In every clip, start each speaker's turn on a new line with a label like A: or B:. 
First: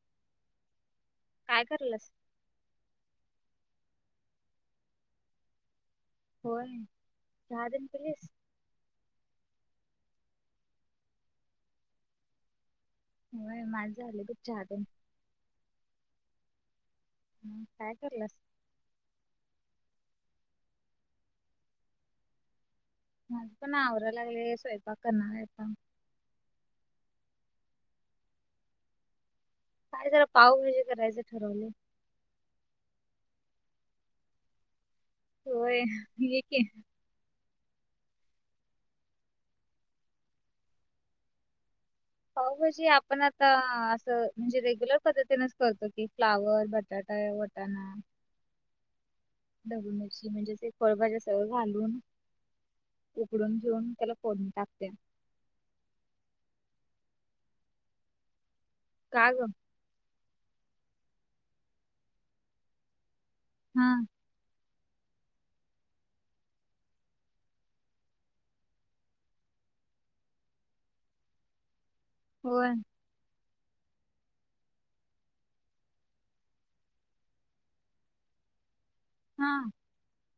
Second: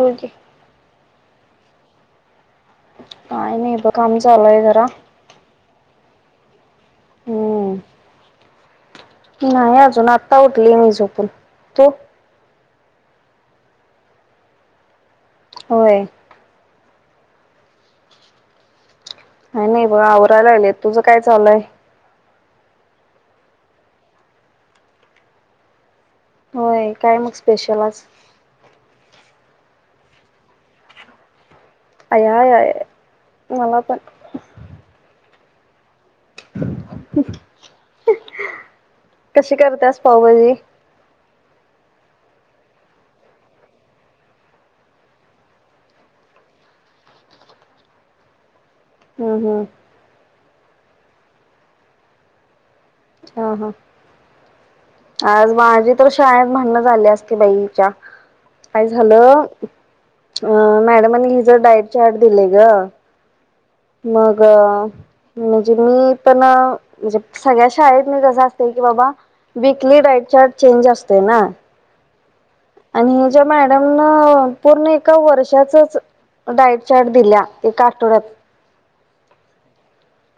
A: होकी
B: काय करलस
A: काय नाही ब काम चालूय घरा
B: होय दहा
A: हम्म
B: दिन पलीस
A: नाही अजून आत्ता उठली मी झोपून तो
B: होय माझं आलं तुप्च्या हातून
A: होय
B: ह कायकरला
A: नाही नाही बघ आवरायला लाले तुझं काय चाललंय
B: माझ पण आवरा लागले स्वयंपाकणार
A: होय काय मग स्पेशलच
B: काय जरा पाव म्हणजे करायचं ठरवले
A: आया मला पण
B: होय ये की
A: कशी करतस पाऊभाजी
B: पाव भाजी आपण आता असं म्हणजे रेग्युलर करत फ्लावर बटाटा. त्यांना.
A: हम्म हम्म
B: ढोबळी मिरची म्हणजे फळभज्या सगळं घालून
A: हा
B: उकडून घेऊन त्याला. फोडणी टाकतंय.
A: आज माझी तर शाळेत भांडण झाले असते बाई इचा काय
B: का
A: झालं
B: ग
A: मॅडमनी हिचं डाईट चार्ट दिलेय गं
B: हम,
A: मगं. म्हणजे मी तानं सगळ्या शाळेत मी कसं असते की बाबा विकली डाईट चार्ट चेंज असते ना.
B: होय.
A: आणि ह ज्या मॅडम न पूर्ण एका वर्षाचच डायट चार्ट दिल्या एका आठवड्यात.
B: हा.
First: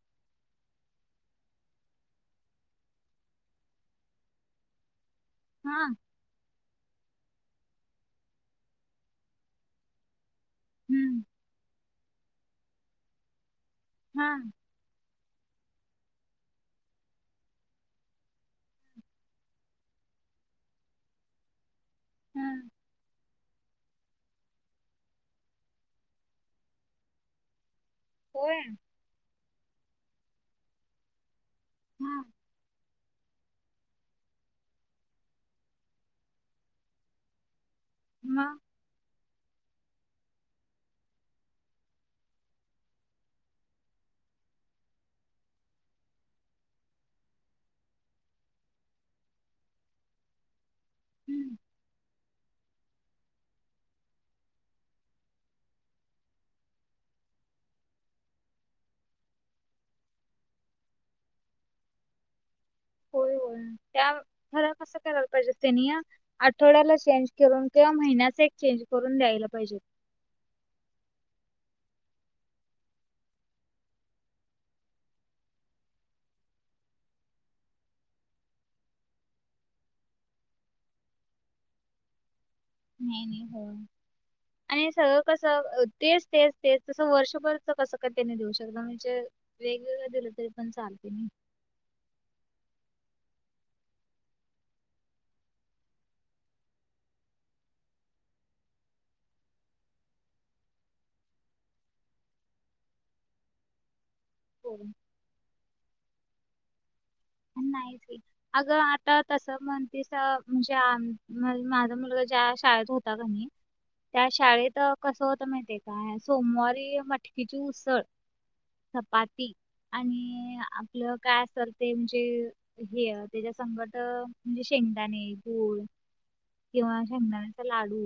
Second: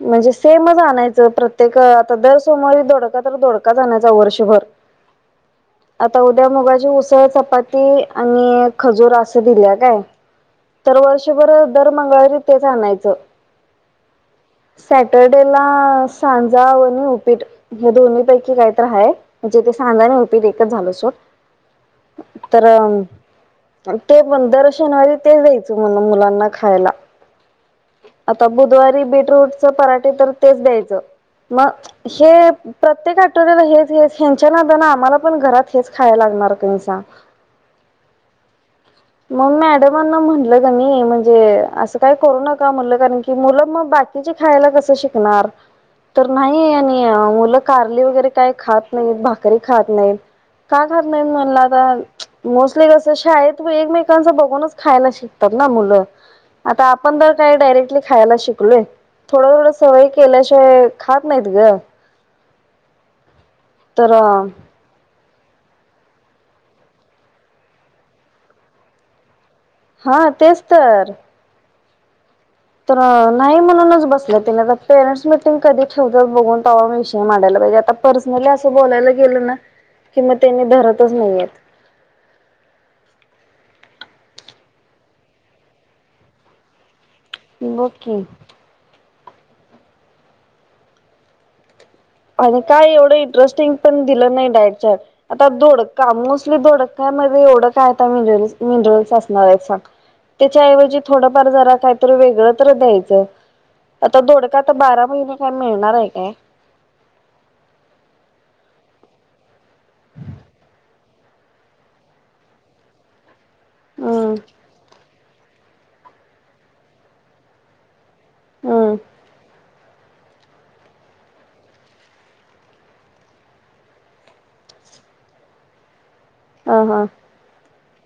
A: म्हणजे सेमचं आणायचं प्रत्येक आता दर सोमवारी धोडका तर धोडका आणायचं वर्षभर.
B: हा.
A: आता उद्या मुगाची उसळ चपाती आणि खजुर असं दिल्या काय. तर
B: हम्म
A: वर्षभर दर मंगळवारी तेच आणायचं
B: हा.
A: सॅटर्डे ला सांजा आणि उपीट. हे दोन्ही पैकी काहीत आहे म्हणजे ते सांगना उपीट एकच झाल सोड
B: हा
A: तरंग ते पण दर शनिवारी ते दयचे म्हणं मुलांना खायला आता
B: होय
A: बुधवारी बीटरूचं पराठे तर तेच दयांचे मग
B: हा
A: हे प्रत्येक आठवड्याला हेच हेच हच्या नादाना आम्हाला पण घरात हेच खायला लागणार कि सांग नाही
B: मगं.
A: मग मॅडमांना म्हणलं गणी म्हणजे असं काय करू नका म्हणलं कारण कि मुलं मग बाकी खायला कसं शिकणार. तर नाही मुलं कारली वगैरे काय खातं नाहीतं भाकरी खातं नाहीतं काय करणार नाही
B: हम्म
A: म्हणला आता मोस्टली कसं शाळेंत. तू एकमेकांचं बघूनचं खायला शिकतात ना मुलं. आता आपण त काही डायरेक्टली खायला शिकलोयं थोडं थोड सवय केल्याशिवाय खातं नाहीत. गं.
B: होय होय त्या
A: तर
B: खरं कसं करायला पाहिजे. त्यांनी आठवड्याला चेंज करून किंवा महिन्याचं एक चेंज करून दयाला पाहिजे.
A: हा तेचं तर. तर नाही म्हणूनच बसले तिने पॅरिस मीटिंग कधी ठेवत बघून तेव्हा [inaudible] पाहिजे आता पर्सनली असं बोलायला गेल ना कि मग त्यांनी धरतचं नाहीयेतं.
B: नाही नाही हो आणि सगळं कसं तेचं तेचंतेचं तसं वर्ष. शुगरचं
A: बघ
B: कसं कंटेनर काय
A: की
B: त्यांनी देऊ शकता म्हणजे वेगवेगळं दिलं तरी पण चालते.
A: आणि काय एवढं इंटरेस्टिंग पण दिलं नाही. डायटच्या आता धोडका मोस्टली धोडक्या नव्हे एवढं काय मिनर मिनरल्स असणार आहे सांग. त्याच्याऐवजी थोडंफार जरा काहीतरी वेगळं तर दयांचे. आता दोडका तर
B: हो
A: बारा महिने काय मिळणार आहे काय.
B: नाहीच. अगं आता तस म्हणतीस म्हणजे माझा मुलगा ज्या शाळेत होता का. नाही. त्या
A: हम्म
B: शाळेत कसं होत माहिती काय सोमवारी मटकीची उसळं.
A: हम्म
B: चपाती आणि आपलं काय असल ते हे त्याच्या संकट म्हणजे शेंगदाणे गूळ
A: ह
B: किंवा
A: हा
B: शेंगदाण्याचा लाडू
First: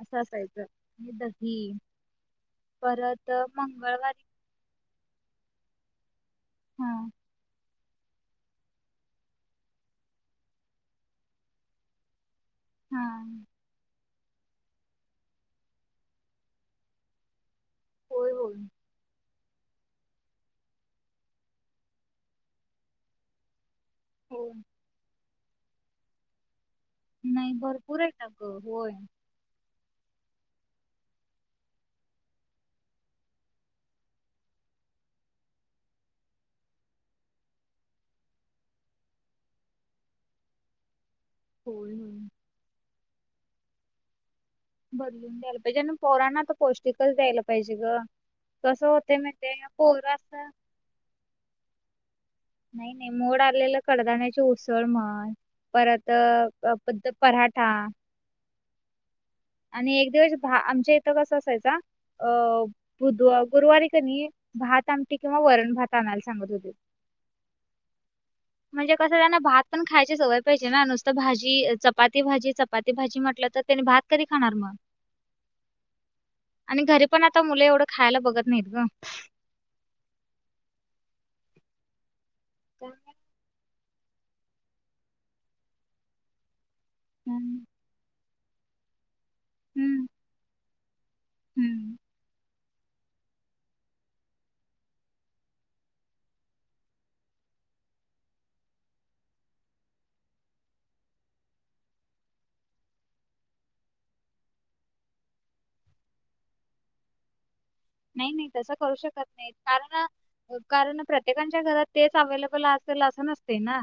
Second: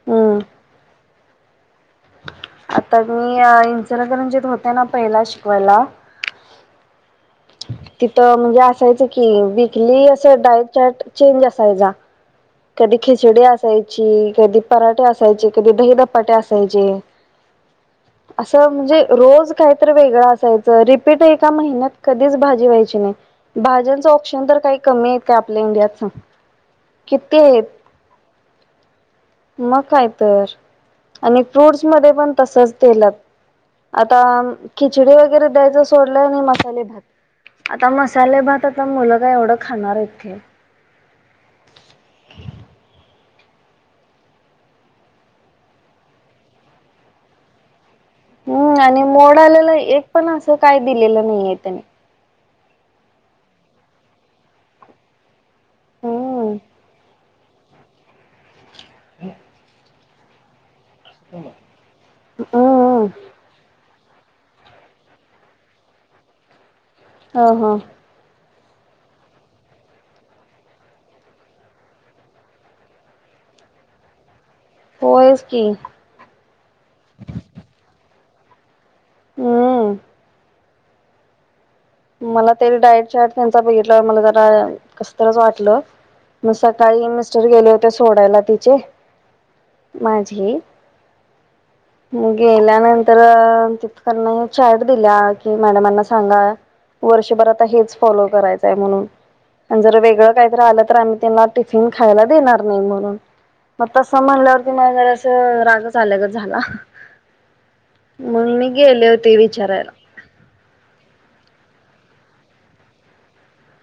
B: असं
A: हम्म
B: असायचं म्ह दही.
A: आता
B: परत
A: मी इंचन तर
B: मंगळवारी
A: म्हणजेत होते ना पहिला शिकवायला.
B: हा.
A: तिथं म्हणजे असायचं की वीकली असं डायट चार्ट चेंज असायचा. कधी
B: हा
A: खिचडी असायची कधी पराठे असायचे कधी दहीधपाटे असायचे.
B: होय होय
A: असं म्हणजे रोज कात वेगं असायच रिपीट ए महिन्यात कधीच भाजी व्हायची नाही भाज ऑप्शन
B: होय
A: तर काही कमी आहेत का आपल्या इंडियात किती
B: नाही
A: आहेत.
B: भरपूर आहे ट ग होय.
A: मग काय तर आणि फ्रूट्स मध्ये पण तसच तेलत. आता खिचडी वगैरे द्यायच सोडलंय आणि मसाले भात आता मसाले भात आता मुलं काय एवढं खाणार इथे
B: हो. ना. बदलून दयाला पाहिजे आणि पोरानां तर पौष्टिकचं दयायला पाहिजे गं
A: हम्म आणि मोड आलेला एक पण असं काय दिलेलं नाहीय त्याने
B: नाही नाही मोड आलेलं कडधान्य उसळ म्हणं. परत
A: हम्म
B: पद्ध पराठा.
A: हम.
B: आणि एक दिवस भा आमच्या इथं कसं असायचा अ
A: हम्म
B: बुधव गुरुवारी का नाही भात आमट किंवा वरण भात आणायला सांगत होते.
A: ह हां.
B: [unintelligible] म्हणजे कसं त्यांना भात पण खायची सवय पाहिजे ना नुसतं भाजी चपाती भाजी चपाती भाजी म्हटलं तर त्यानी भात. तरी खाणार मग
A: होोइस् की
B: आणि घरी पण आता मुलं एवढं खायला बघत नाहीत ग.
A: हम्. मला तरी डायट चार्ट त्यांचा बघितला मला जरा कसतच वाटलं. मग सकाळी मिस्टर
B: हम्म.
A: गेले होते सोडायला तिचे
B: हम्म
A: माझी
B: हम्म
A: म गेल्यानंतर तर तिथकना चॅ्ट दिल्या की मॅडमांना सांगा. वर्षभर आता हेच फॉलो करायचंय म्हणून आणि जर वेगळं काहीतरी आलं तर आम्ही त्यांना टिफिन खायला देणार नाही म्हणून मग तसं म्हणल्यावरती म जरा अस रागच आलगच झाला.
B: नाही नाही
A: म्हणून मी
B: तसं करू
A: गेले
B: शकत
A: होते
B: नाहीत
A: विचारायला
B: कारण कारण प्रत्येकांच्या घरात तेच अव्लेबल असेल असं नसते ना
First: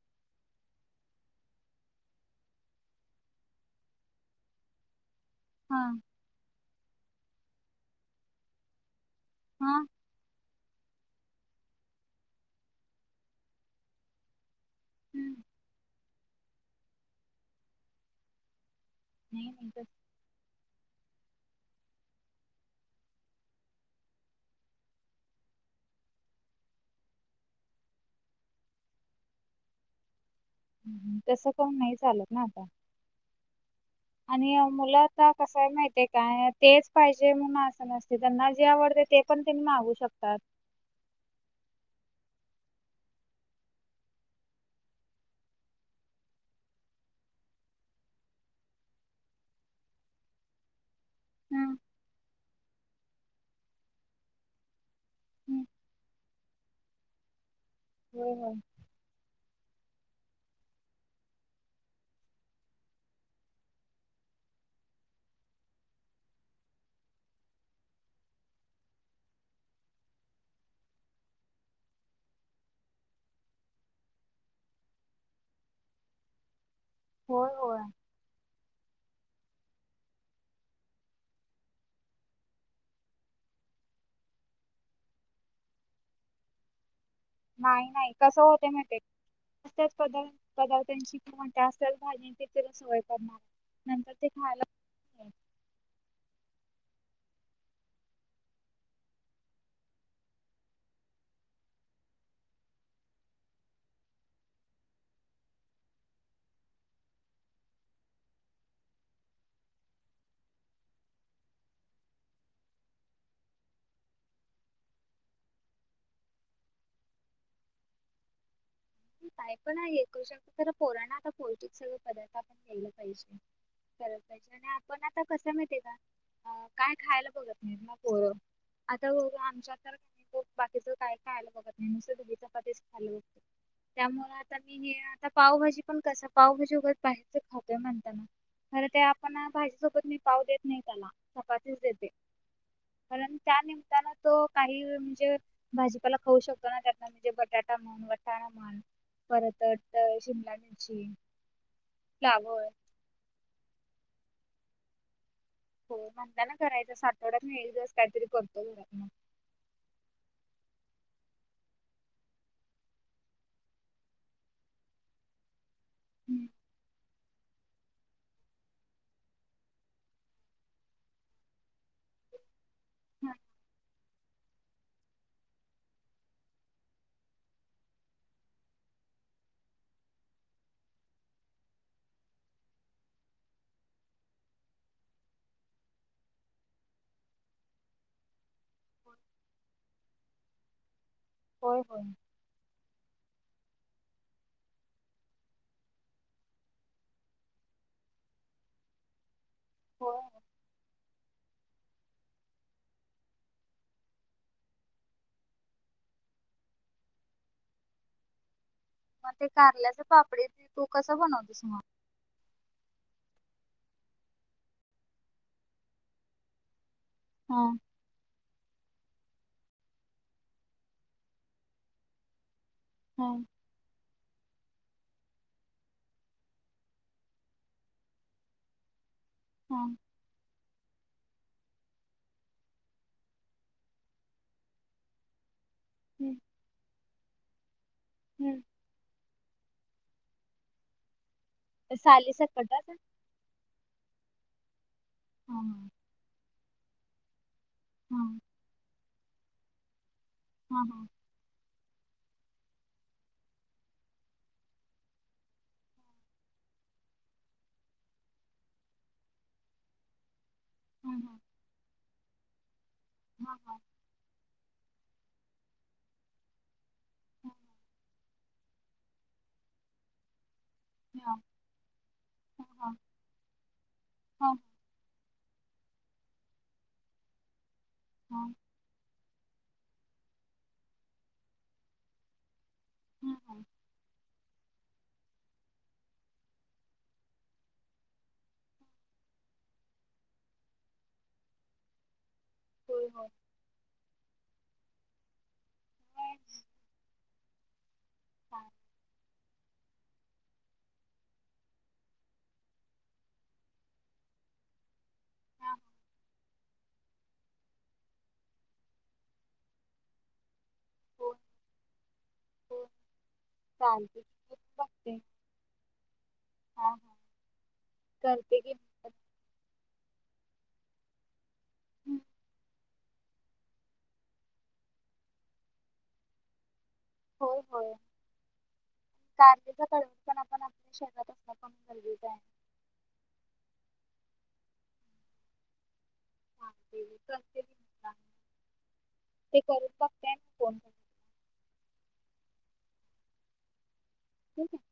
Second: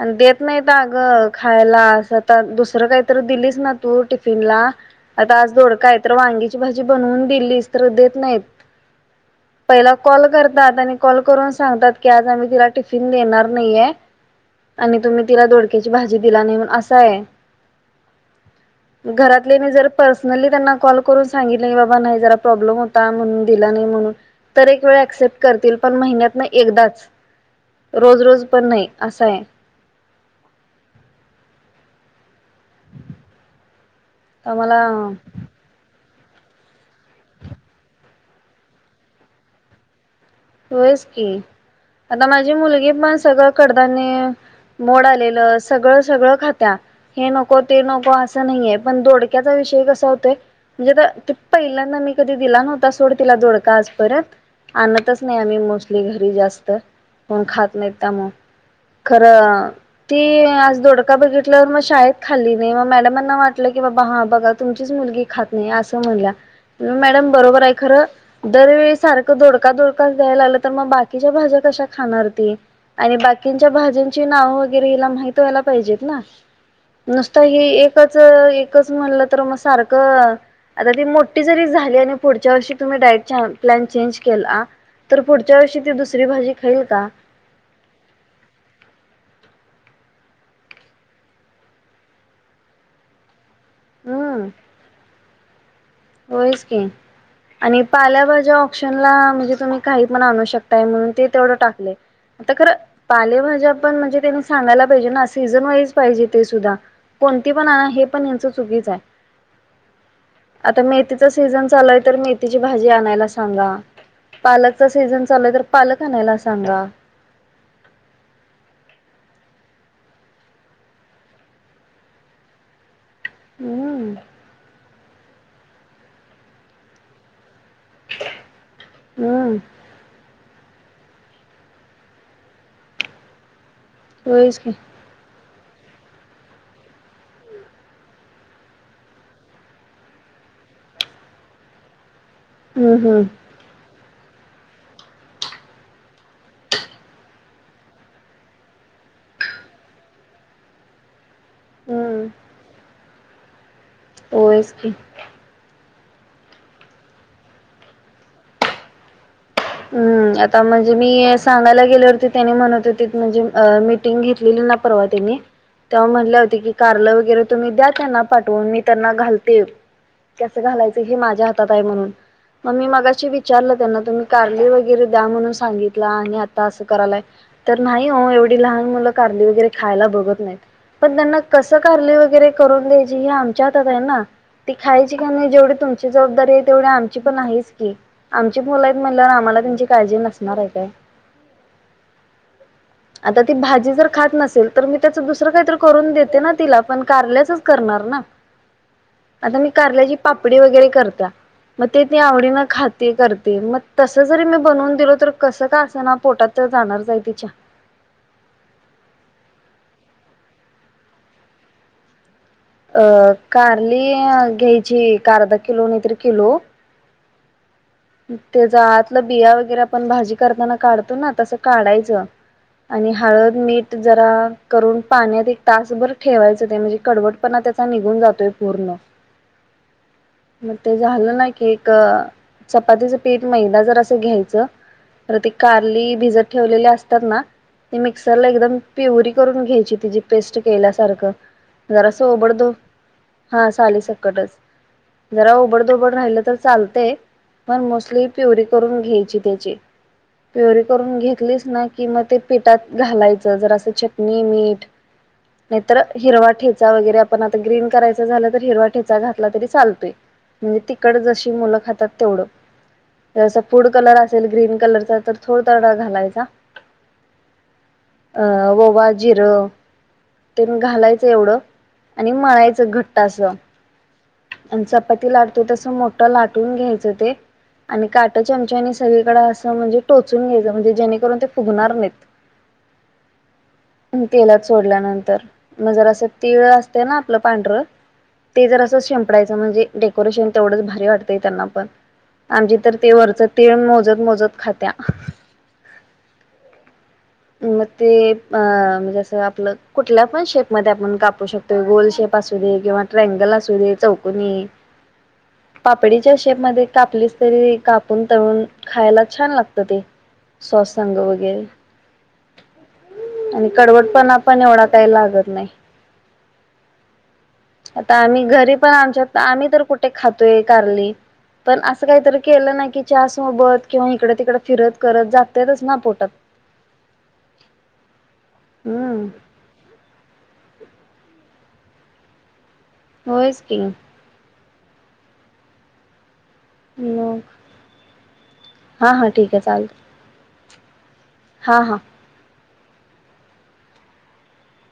A: आणि देत नाहीत अगं खायला असं तर दुसरं काहीतरी दिलीस ना तू टिफिनला आता आज थोड
B: हा
A: काय तर वांगीची भाजी बनवून दिलीस तर देत नाहीत.
B: हा
A: पहिला कॉल करतात आणि कॉल करून सांगतात की आज आम्ही तिला टिफिन देणार नाहीे. आणि तुम्ही
B: हम्म.
A: तिला डोडक्याची भाजी दिला नाही म्हण असा आहे.
B: नाही नाही
A: घरातलेने जर
B: तस-
A: प पर्नली त्यांना कॉल करून सांगितलं की बाबा नाही जरा प्रॉब्लेम होता म्हणून दिला नाही म्हणून तर एक वेळ ऍक्सेप्ट करतील पण महिन्यात ना एकदाच रोज रोज पण नाही असं आहे.
B: तसं पण नाही चालत ना आता
A: तर
B: आणि
A: मला
B: मुलंता कसं माहितीय काय तेच पाहिजे मून असं नसते त्यांना जे आवडते ते पण त्यां मागू शकतात
A: होयच की आता माझी मुलगी पण सगळं कडधने मोड आलेलं सगळं सगळं खात्या हे नको ते नको असं नाहीये पण धोडक्याचा विषय कसा होतोय म्हणजे
B: हम्म,
A: पहिल्यांदा मी कधी दिला नव्हता सोड तिला जोडका आजपर्यंत अन त नाही आम्ही
B: हम्म.
A: मोस्टली घरी जास्त पण खात नाही त्यामु
B: होय होय
A: खरं ती आज दधोडका बघितल्यावर मग शाळेत खाल्ली नाही मग मॅडमांना वाटलं की बाबा हा बघा तुमचीच मुलगी अस म्ह मड बरोबर आहे खर दरवे सार दड द्यायला आलं तर मग बाकीच्या भाज्या कशा खाणार त आणि बाकींच्या भाज्यांची नाव वगैरे हिला माहित व्हायला पाहिजेत ना नुसत
B: होय
A: ही
B: होय
A: एकच एकच म्हणलं तर मग सारखं आता ती मोठी जरी झाली आणि पुढच्या वर्षी तुम्ही डाईट प्लॅन चेंज केला तर पुढच्या वर्षी ती दुसरी भाजी खाईल का
B: नाही नाही कसं होते म ते असच पदार्थ पदार्थांची म्हणते असलच भाज तिला सोय करणार नंतर ते खायला पण नाही.
A: होईच की आणि पाल्या भाज्या ऑप्शनला म्हणजे तुम्ही काही पण आणू शकताय म्हणून ते तेवढं टाकलय. आता खरं पालेभाज्या पण म्हणजे त्यांनी सांगायला पाहिजे ना सीझन वाईज पाहिजे ते सुद्धा कोणती पण आण हे पण यांचं चुकीच आहे. आता मेथीचा सीझन चालय तर मेथीची भाजी आणायला सांगा. पालकचा सीझन चालूय तर पालक आणायला सांगा.
B: काय पण आ ये शकत तर पोरांना आता पौष्टिक सगळे पदार्थ आपण द्यायला पाहिजे.
A: हम्म
B: करायला पाहिजे आणि आपण आता कसय माहितीये का अ काय खायला बघत नाहीत म हो आता हो
A: हम्म
B: आमच्या तर बाकीचं काय खायला बघत नाही नुसतं दुधी चपातीच खायला बघतोय. त्यामुळे आता
A: होयच की
B: मी हे आता पावभाजी पण कस पावभाजी वगैरे बाहेरचं खातोय म्हणताना. खर ते आपण भाजी सोबत मी पाव देत नाही त्याला चपातीच देते
A: हम्म हम्म
B: कारण त्या निमंतान तो काही म्हणजे भाजीपाला खाऊ शकतो ना त्यातन म्हणजे बटाटा म्हण वटाणा म्हण. परत टत शिमला मिर्ची
A: हम्म
B: फ्लावर
A: होयच कि.
B: हो म्हणताना करायच्याच आठवड्यात मी एक दिवस काहीतरी करतो घरात मग.
A: हम्म आता म्हणजे मी सांगायला गेल्यावरती त्याने म्हणत होतित म्हणजे मी टिंग घेतलेली ना परवा त्यांनी तेव्हा म्हणल्या
B: हम्म.
A: होत्या कि कारलं वगैरे तुम्ही द्या त्यांना पाठवून मी त्यांना घालते कस घालायचं हे माझ्या हात तात आहे म्हणुन म मी मगाशी
B: हा.
A: विचारलं त्यांना तुम्ही कारली वगैरे द्या म्हणून सांगितला आणि आता असं करायलाय. तर नाही हो एवढी लहान मुलं कारली वगैरे खायला बघत नाहीत. पण त्यांना कसं कारली वगैरे करून द्यायची हे आमच्या हातात आहे ना. ती खायची का नाही जेवढी तुमची जबाबदारी आहे तेवढी आमची पण आहेच की आमची पो म्हणल्यावर आम्हाला त्यांची काळजी नसणारय काय?
B: होय होय.
A: आता ती भाजी जर खात नसेल तर मी त्याच दुसरं काहीत करून देते ना तिला पण कारल्याचच करणार ना.
B: [inaudible]
A: आता मी
B: होय
A: कारल्याची
B: होय.
A: पापडी वगैरे करतिया. मग ते ती आवडीन खाते करते मग तसं जरी मी बनवून दिलो तर कसं का असं ना पोटात तर जाणारचय तिच्या.
B: मग ते कारल्याच पापडी तू कस बनवतिस मग?
A: अ कारली घ्यायची एक अर्धा किलो नाहीतर किलो.
B: हा.
A: त्याच आतलं बिया वगैरे आपण भाजी करताना काढतो ना तसं काढायचं. आणि
B: हा
A: हळद, मीठ जरा करून पाण्यात एक तासभर ठेवायचं ते म्हणजे कडवटपणा त्याचा निघून जातोय पूर्ण.
B: हा.
A: मग ते झालं ना की एक चपातीचं पीठ मैदा जरासं घ्यायचं. तर ती कारली
B: हम्म,
A: भिजत ठेवलेली असतात ना ते मिक्सरला
B: हम्म.
A: एकदम प्युरी करून घ्यायची तिजी पेस्ट केल्यासारखं जरास
B: साली
A: ओबड धोब
B: सकट
A: हा सली सकटच जरा ओबड
B: हं,
A: धोबड राहिलं तर चालतय. पण मोस्टली
B: हं,
A: प्युरी करून घ्यायची त्याची प्युरी
B: हं, हं,
A: करून घेतलीस ना कि मग ते पिटात घालायचं जरासं चटणी, मीठ. नाहीतर हिरवा ठेचा वगैरे आपण आता ग्रीन करायच झालं तर हिरवा ठेचा घातला तरी चालतोय.
B: [inaudible]
A: म्हणजे तिकट
B: हं, हं,
A: जशी मुलं खातात तेवढं
B: हं,
A: जरासं
B: हं,
A: फूड कलर असेल ग्रीन कलरचा तर थोडडा घालायचा
B: ह
A: अ ववा जिरं तेन घालायचं
B: हं,
A: एवढं आणि मळायचं घट्ट असं
B: हां
A: आणि चपाती लाटतो तस मोठ लाटून घ्यायचं ते आणि काट
B: हं, हं,
A: चमचानी सगळीकडे म्हणजे टोचून घ्यायचं म्हणजे जेणेकरून ते फुगणार नाहीत
B: हां
A: तेलात सोडल्यानंतर मग जर असं तिळ असते ना आपलं पांढरं ते जर अस शिंपयचं म्हणजे डेकोरेशन तेवढंच भारी वाटतंय त्यांना पण आम तर
B: होय,
A: ते
B: होय.
A: वरच तीळ मोजत मोजत खात्या
B: नाही, नाही,
A: मग ते अ
B: चालेल.
A: म्हजे असं आपलं कुठल्या पण शेप मध्ये आपण कापू शकतो गोल शेप असू दे किंवा ट्रागल अस रे चौकुणी
B: हां, हां,
A: पापडीच्या शेप मध्ये कापलीस तरी कापून तळून खायला छान लागत ते स्वस्त संघ
B: होय,
A: वगैरे
B: होय.
A: आणि
B: चालते मी
A: कडवटपणा पण एवढा काय लागत नाही
B: हां हां
A: आता आम्ही घरी पण आमच्यात आम्ही तर कुठे खातोय कारली पण असं
B: हं,
A: काहीतरी केलं नाही की च सोबत किंवा इकडे तिकड फिरत करत जातेतच ना पोटात
B: हो होय
A: हम्म
B: कार त्याच्याळ पण आपण आपल्या शहरात अस कमी गरजेचं आहे
A: वस् किंग
B: सांगते
A: म
B: करते की मी पण.
A: हा हा ठीक आहे चाल
B: का फोन कर
A: हां हां
B: ठीक आहे